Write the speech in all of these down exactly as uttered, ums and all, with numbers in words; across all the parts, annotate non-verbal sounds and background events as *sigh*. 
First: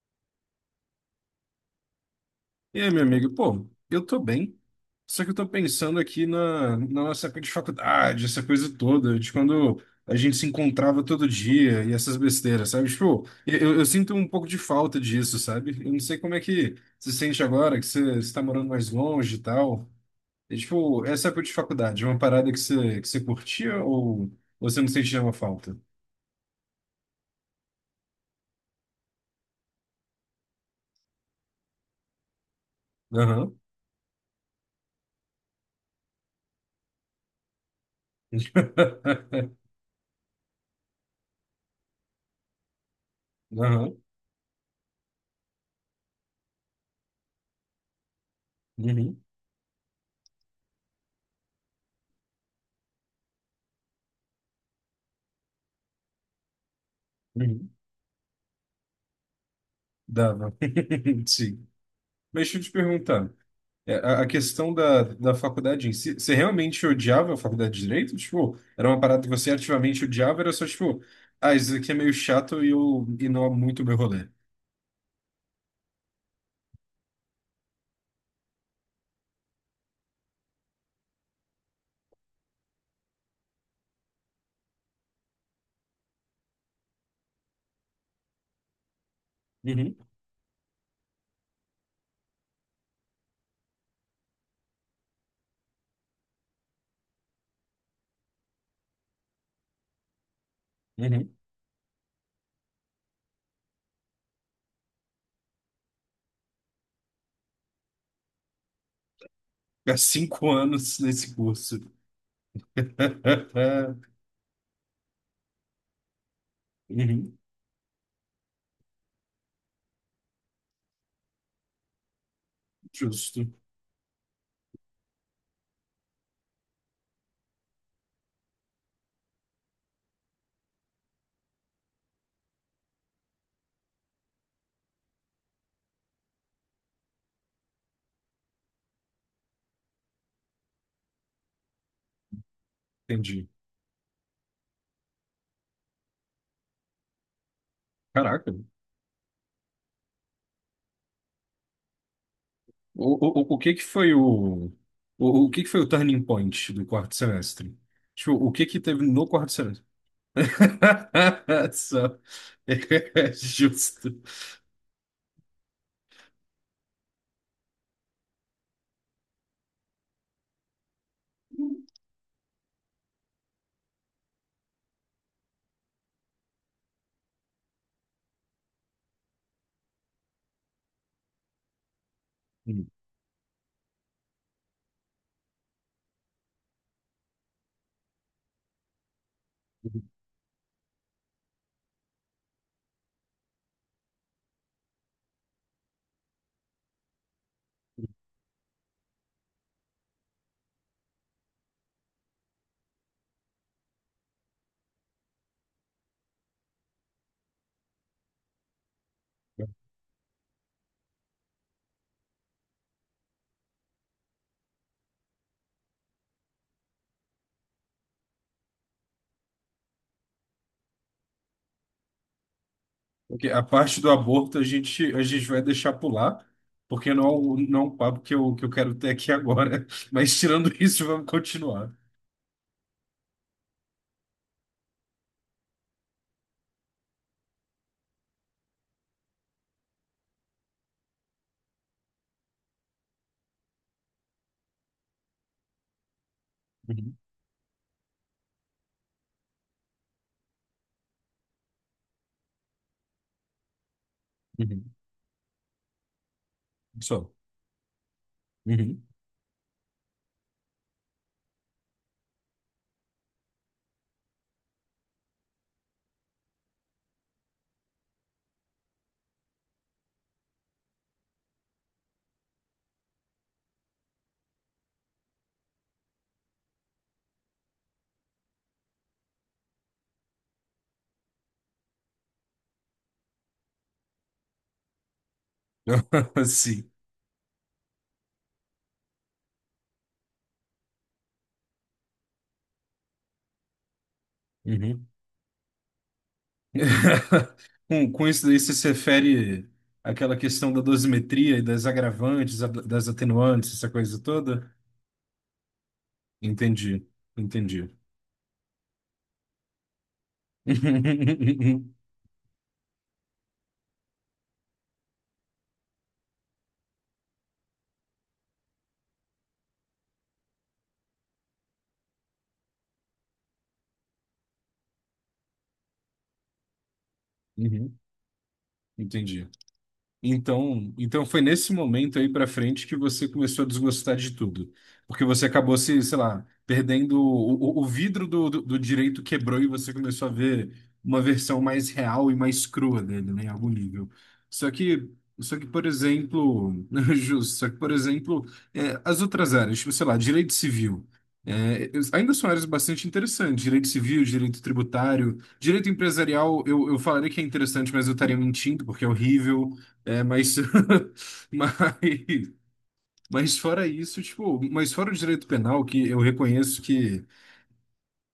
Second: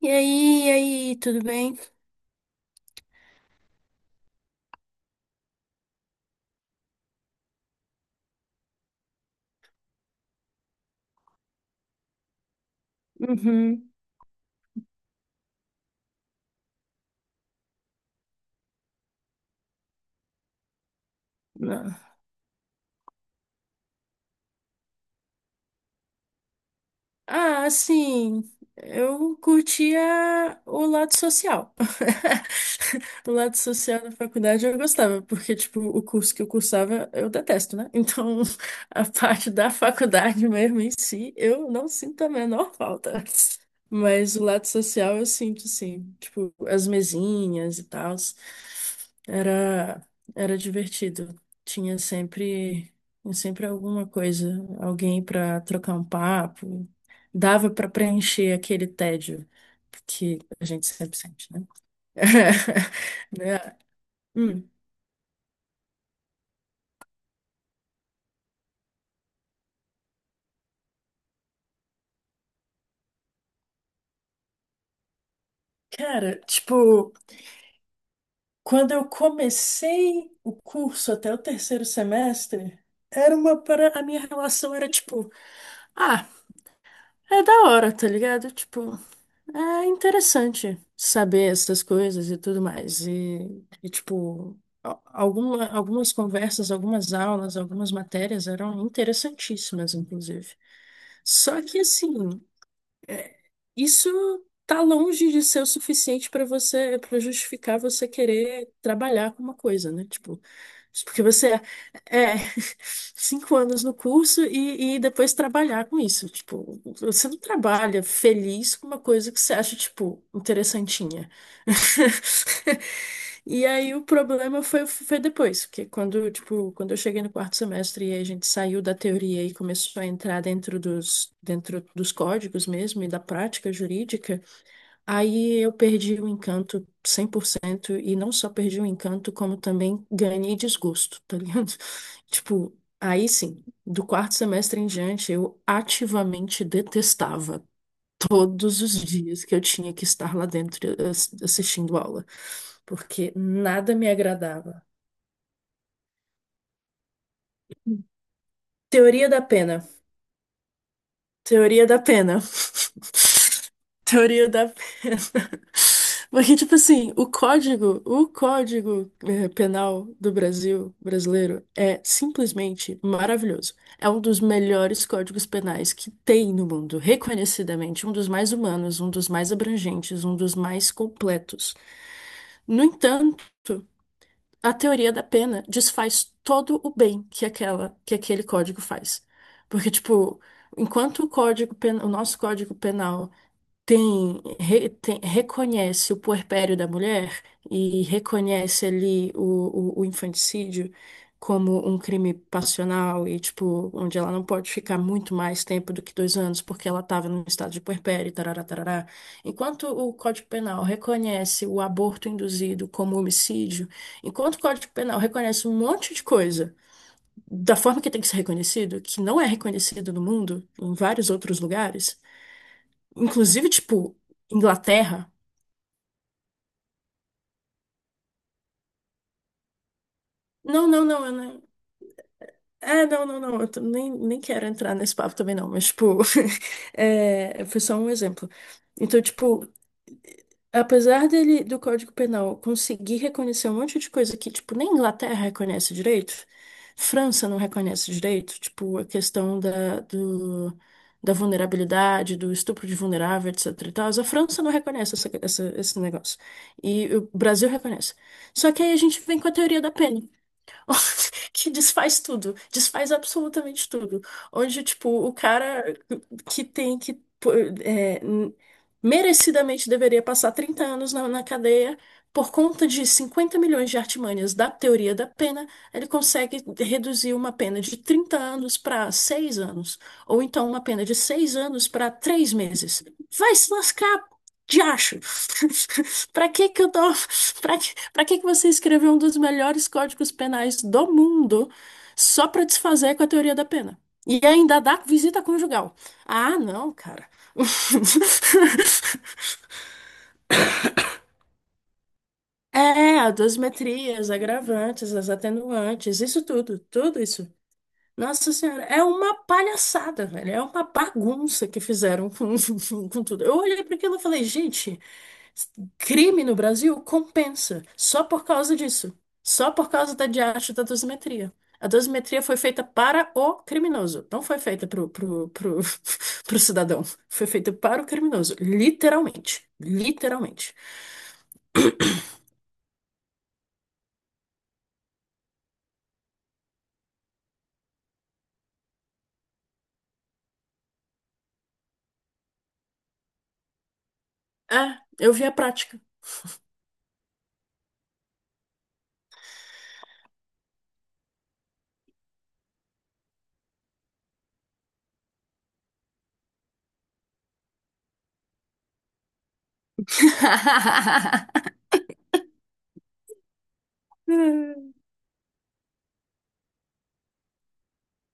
E aí, e aí, tudo bem? E aí, meu amigo? Pô, eu tô bem. Só que eu tô pensando aqui na, na nossa época de faculdade, essa coisa toda, de quando a gente se encontrava todo dia e essas besteiras, sabe? Tipo, eu, eu eu Uhum. sinto um pouco de falta disso, sabe? Eu não sei como é que você se sente agora, que você está morando mais longe e tal. E, tipo, essa época de Não. faculdade, é uma parada que você, que você curtia ou você não sente nenhuma falta? Ah, assim, eu curtia o lado social. *laughs* O lado Aham. social da faculdade eu gostava, porque, tipo, o curso que eu cursava eu detesto, né? Então, *laughs* a parte *laughs* da faculdade mesmo em si, eu não sinto a menor falta. Aham. Mas o lado social eu sinto, sim. Tipo, as mesinhas e tal. Uhum. Era, era divertido. Tinha sempre, sempre alguma coisa, alguém pra trocar um papo Uhum. dava para preencher aquele tédio que Dava. a gente sempre *laughs* sente, né? Sim. Mas deixa eu te perguntar. *laughs* Né? É, a, a Hum. questão da, da faculdade em si, você realmente odiava a faculdade de Direito? Tipo, era uma parada que você ativamente odiava, era só tipo, ah, isso aqui é meio chato e, eu, e não é muito o meu rolê. Cara, tipo, quando eu comecei o curso até o terceiro semestre, era uma para a minha relação era tipo, ah, é da hora, tá ligado? Tipo, é Uhum, interessante saber essas coisas e tudo mais. E, e, tipo, al- alguma, algumas conversas, algumas aulas, algumas matérias eram interessantíssimas, inclusive. uhum. Só que, assim, é, isso tá longe de ser o suficiente para você, para justificar você querer trabalhar com uma coisa, Há né? Tipo, cinco anos isso porque nesse você curso. é *laughs* cinco anos no *laughs* curso e, e depois trabalhar com isso. Tipo, você uhum. não trabalha feliz com uma coisa que você acha, tipo, interessantinha. *laughs* Justo, E aí o problema foi, foi depois, que quando, tipo, quando eu cheguei no quarto semestre e a gente saiu da teoria e começou a entrar dentro dos, dentro dos códigos mesmo e da prática jurídica, aí eu perdi o encanto cem por cento e não só perdi o encanto, como também ganhei desgosto, tá ligado? *laughs* Tipo, aí entendi. sim, do quarto semestre em diante, eu ativamente detestava Caraca. todos os dias que eu tinha que estar lá dentro eh, assistindo aula porque O, o, o o que que nada me foi o, agradava. o, o que que foi o turning point do quarto semestre? Tipo, o que que teve no Teoria da quarto pena. semestre? *laughs* Teoria da Só. pena. *laughs* *laughs* Justo. Teoria da pena. *laughs* Porque, tipo assim, o código, o código eh, penal do Brasil, brasileiro, é simplesmente maravilhoso. É um dos melhores códigos penais que tem no mundo, reconhecidamente, um dos mais humanos, um dos mais abrangentes, um dos mais completos. No entanto, a teoria da pena desfaz todo o bem que aquela, que aquele código faz. Porque, tipo, enquanto o código pen- o nosso código penal tem, re- tem- reconhece o puerpério da mulher e reconhece ali o, o, o infanticídio como um crime passional e, tipo, onde ela não pode ficar muito mais tempo do que dois anos porque ela estava no estado de puerpério, tarará, tarará. Enquanto o Código Penal reconhece o aborto induzido como homicídio, enquanto o Código Penal reconhece um monte de coisa da forma que tem que ser reconhecido, que não é reconhecido no mundo, em vários outros lugares, Porque a inclusive, parte do tipo, aborto a gente, a Inglaterra. gente vai deixar pular, porque não é um, não é um papo que eu, que eu quero ter aqui agora. *laughs* Mas tirando Não, isso, não, vamos não, eu não. continuar. É, não, não, não. Eu t- nem, nem quero entrar nesse papo também, não. Mas, tipo, *laughs* é, foi só um exemplo. Então, tipo, apesar dele, do Código Penal conseguir reconhecer um monte de coisa que, tipo, nem Inglaterra reconhece direito, Uhum, França não reconhece direito, tipo, a questão da, do, da vulnerabilidade, do estupro de vulnerável, etc e tal, a França não uhum. reconhece essa, essa- esse negócio. E Só. o Brasil reconhece. Só que aí a Uhum. gente vem com a teoria da pena. *laughs* Que desfaz tudo, desfaz absolutamente tudo. Onde, tipo, o cara que tem que pô, é, n- merecidamente deveria passar trinta anos na, na cadeia por conta de cinquenta milhões de artimanhas da teoria da pena, ele consegue reduzir uma pena de trinta anos para seis anos, ou então uma pena de seis anos para três meses. Vai se lascar, de acho. *laughs* *laughs* Pra que que Sim. eu tô... Pra que... pra que que você escreveu um dos melhores códigos penais do mundo só pra desfazer com a teoria da pena? E ainda dá Uhum. visita conjugal. Ah, não, cara. *laughs* Com, com isso daí, você se *laughs* refere àquela questão da dosimetria e das agravantes, a- das É, as atenuantes, essa coisa dosimetrias, toda? agravantes, as atenuantes, isso tudo, Entendi, tudo isso. entendi. Nossa Senhora, é uma palhaçada, velho. É uma bagunça que *laughs* fizeram com, *laughs* com tudo. Eu olhei para aquilo e falei, gente, crime no Brasil compensa só por causa disso. Só por causa da diacho da dosimetria. A dosimetria foi feita para o criminoso, não foi feita pro, pro, pro, *laughs* pro cidadão. Foi feita Uhum, para o criminoso, entendi. literalmente. Literalmente. Então, então foi nesse momento aí para frente que você começou a desgostar de tudo, porque você acabou se, sei lá, perdendo o, o, o vidro do, do, do direito quebrou e você começou a ver uma versão mais real e mais crua dele, né, em algum nível. Só Ah, que, eu vi a só que, por prática. exemplo, *laughs* justo, só que, por exemplo, é, as outras áreas, tipo, sei lá, direito civil, é, ainda são áreas bastante interessantes, direito civil, direito tributário, direito empresarial, eu, eu falaria que é interessante, mas eu estaria mentindo, porque é horrível. É, mas, *laughs* mas, mas fora isso, tipo, mas *laughs* fora o direito penal, que eu reconheço que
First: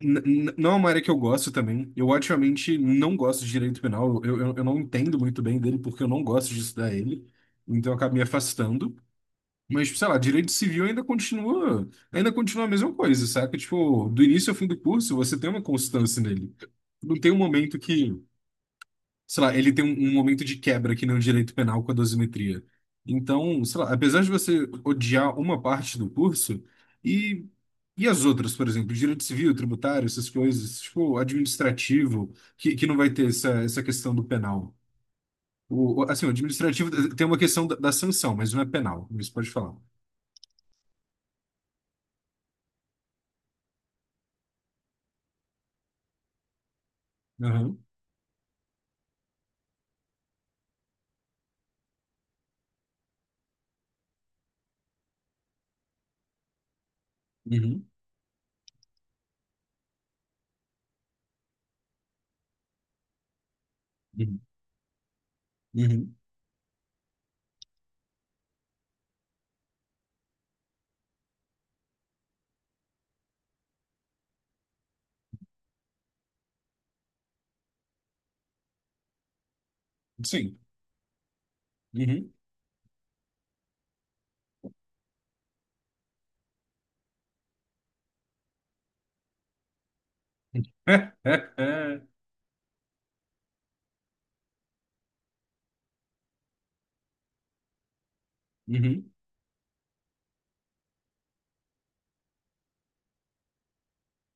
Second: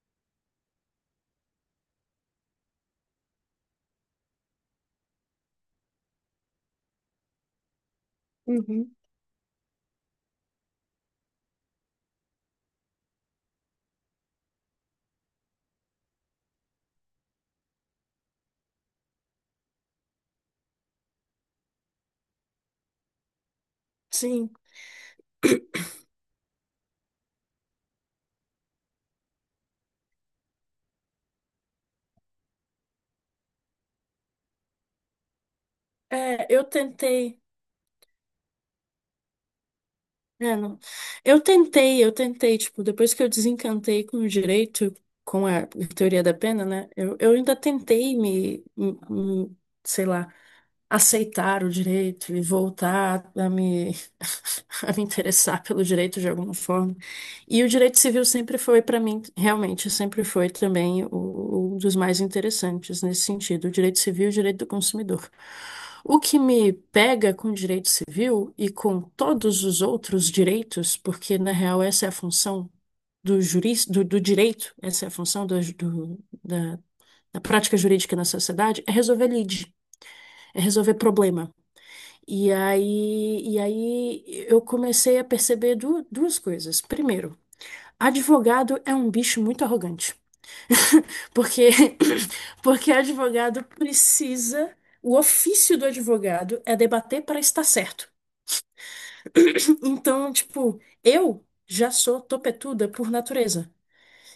n- n- não é uma área que eu gosto também. Eu ativamente não gosto de direito penal. Eu, eu, eu não entendo muito bem dele porque eu não gosto de estudar ele. Então eu acabo me Uhum. afastando. Mas, tipo, sei lá, direito civil ainda continua, ainda continua a mesma coisa, saca? Tipo, do início ao fim do curso, você tem uma constância nele. Não tem um momento que sei lá, ele tem um, um momento de quebra que nem o direito penal com a dosimetria. Então, sei lá, apesar de Sim. você odiar uma parte do curso, e, e as outras, por exemplo, direito civil, tributário, essas coisas, tipo, administrativo, que, que não vai ter essa, essa questão do penal. O, o- assim, o É, eu administrativo eh, tem uma tentei. questão da, da sanção, mas não é penal, isso pode falar. É, não. Eu tentei, eu tentei, tipo, depois que eu desencantei com o direito, com a teoria da pena, né? Eu, eu ainda Aham, tentei me, me- me, sei lá, aceitar o direito e voltar a me, *laughs* a me interessar pelo direito de alguma forma. E o uhum, direito civil sempre foi, para mim, realmente, sempre foi também o- um dos mais interessantes nesse sentido, o direito civil e o uhum, direito do consumidor. uhum, O que me pega com o direito civil e com todos os outros direitos, porque na real essa é a função do juris, do, do direito, essa é a função do- do- da, da prática jurídica na sociedade, é resolver lide, sim. é resolver problema. Uhum. E aí, e aí eu comecei a perceber du- duas coisas. Primeiro, advogado é um bicho muito arrogante. *laughs* Porque, *laughs* *coughs* *clears throat* porque advogado precisa. O ofício do advogado é debater para estar certo. Uhum. *coughs* Então, tipo, eu já sou topetuda por natureza.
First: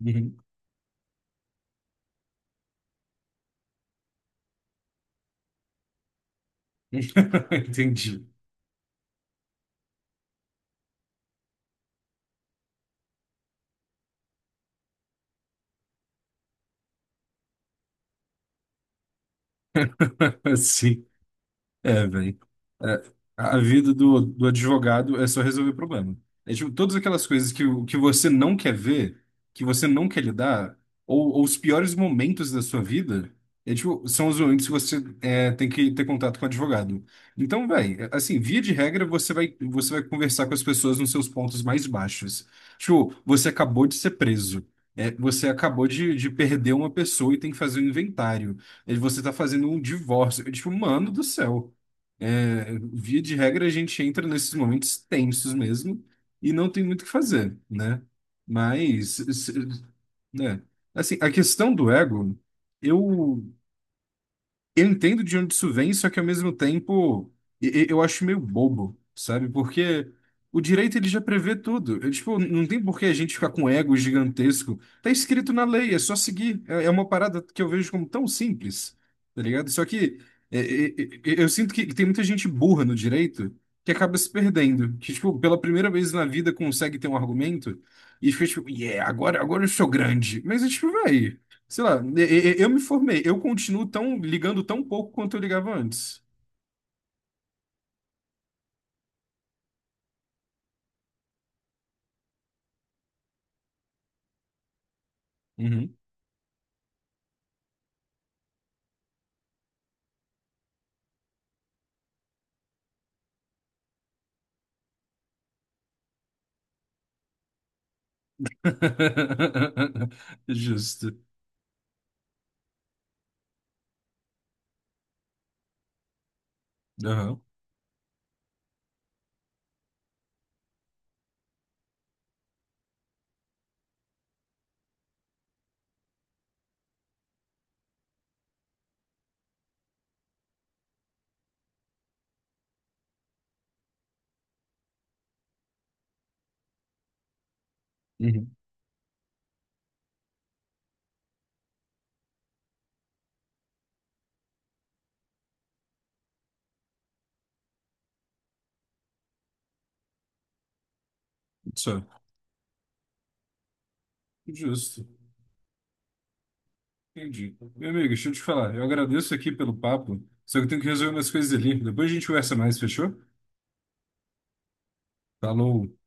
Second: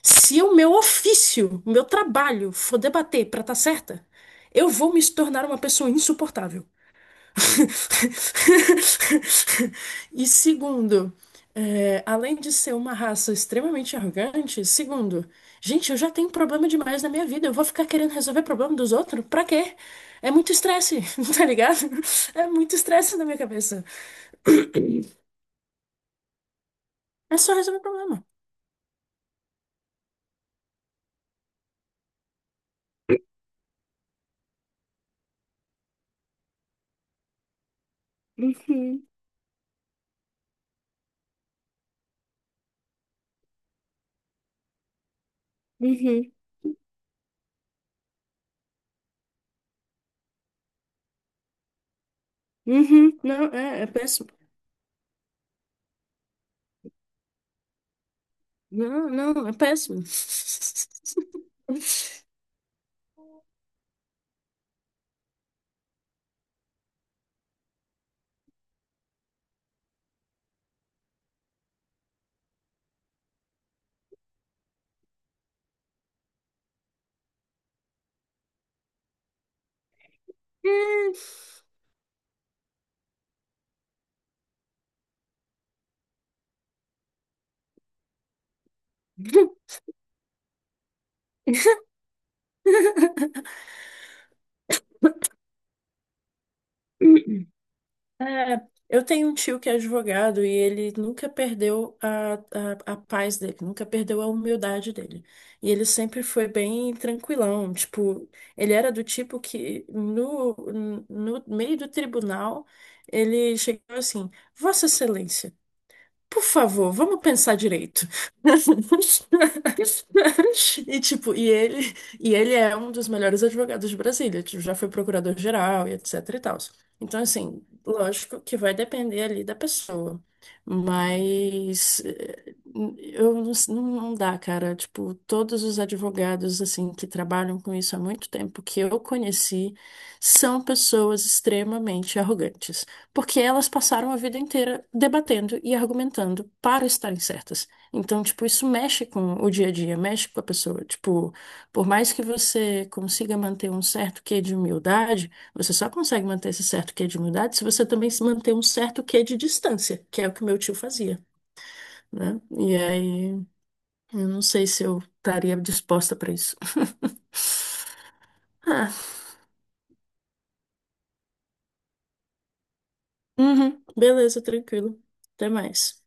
Uhum. Se o meu ofício, o meu trabalho for debater para estar certa, eu vou me tornar uma pessoa insuportável. *laughs* Entendi. *laughs* E segundo, é, além de ser uma raça extremamente arrogante, segundo, gente, eu já tenho problema demais na minha vida, eu vou ficar querendo resolver problema dos outros? Pra quê? É *laughs* muito estresse, Assim. *laughs* tá ligado? É, velho. É muito É, estresse na minha a a cabeça. vida do, do advogado é só resolver problema. É tipo, todas aquelas É coisas só que, resolver o- que problema. você não quer ver, que você não quer lidar, ou, ou os piores momentos da sua vida, é, tipo, são os momentos que você é, tem que ter contato com o advogado. Então, velho, é, assim, via de regra, Uhum, você vai, você vai conversar com as pessoas nos seus pontos mais baixos. Tipo, você acabou de ser preso. É, você acabou de, de uhum, perder uma pessoa e tem que fazer um inventário. É, você tá fazendo um divórcio. É, tipo, mano do céu. É, uhum. via de Não, regra, a é, é gente entra péssimo. nesses momentos tensos mesmo e não tem muito o que fazer, né? Não, Mas, não, se- é péssimo. né? Assim, a questão do *laughs* ego, eu eu entendo de onde isso vem, só que ao mesmo tempo e- e- eu acho meio bobo, sabe? Porque o direito ele já prevê tudo. Eu, tipo, não tem por que a gente ficar com ego gigantesco. Tá escrito na lei, é só seguir. É, é uma parada que eu vejo como tão simples, tá ligado? Só que é, é, é, É. é, eu sinto que tem muita gente burra no direito que acaba se perdendo, que tipo, pela primeira vez na vida consegue ter um argumento e fica tipo, yeah, agora, agora eu sou grande. Mas é tipo, vai. Sei lá, e- e- eu me formei, eu continuo tão ligando tão pouco quanto eu *laughs* ligava antes. É, eu tenho um tio que é advogado e ele nunca perdeu a, a, a paz dele, nunca perdeu a humildade dele. E ele Uhum. sempre foi bem tranquilão, tipo, ele era do tipo que no, no meio do tribunal ele chegou assim, Vossa Excelência, por favor, vamos pensar direito. *laughs* *laughs* E Justo. tipo, e ele, e ele é um dos melhores advogados de Brasília, tipo, já foi procurador-geral e etc e tal. Então, Aham. assim, lógico que vai depender ali da pessoa, mas eh, eu não, não dá, cara. Tipo, todos os advogados assim que trabalham com isso há muito tempo que eu conheci são pessoas extremamente arrogantes. Porque elas passaram a vida inteira debatendo e argumentando para estarem certas. Então, tipo, Uhum. isso mexe com o dia a dia, mexe com a pessoa. Tipo, por mais que você consiga manter um certo quê de humildade, você só consegue manter esse certo quê de humildade se você também se manter um certo quê de distância, que é o que meu tio fazia, Só. né? E aí, eu não sei se eu Justo. estaria disposta para isso. *laughs* Entendi. Meu amigo, deixa eu te falar. Eu Ah, agradeço aqui pelo papo, só que eu tenho que resolver umas coisas ali. Depois a gente conversa mais, fechou? uhum, beleza, tranquilo. Até Falou. mais.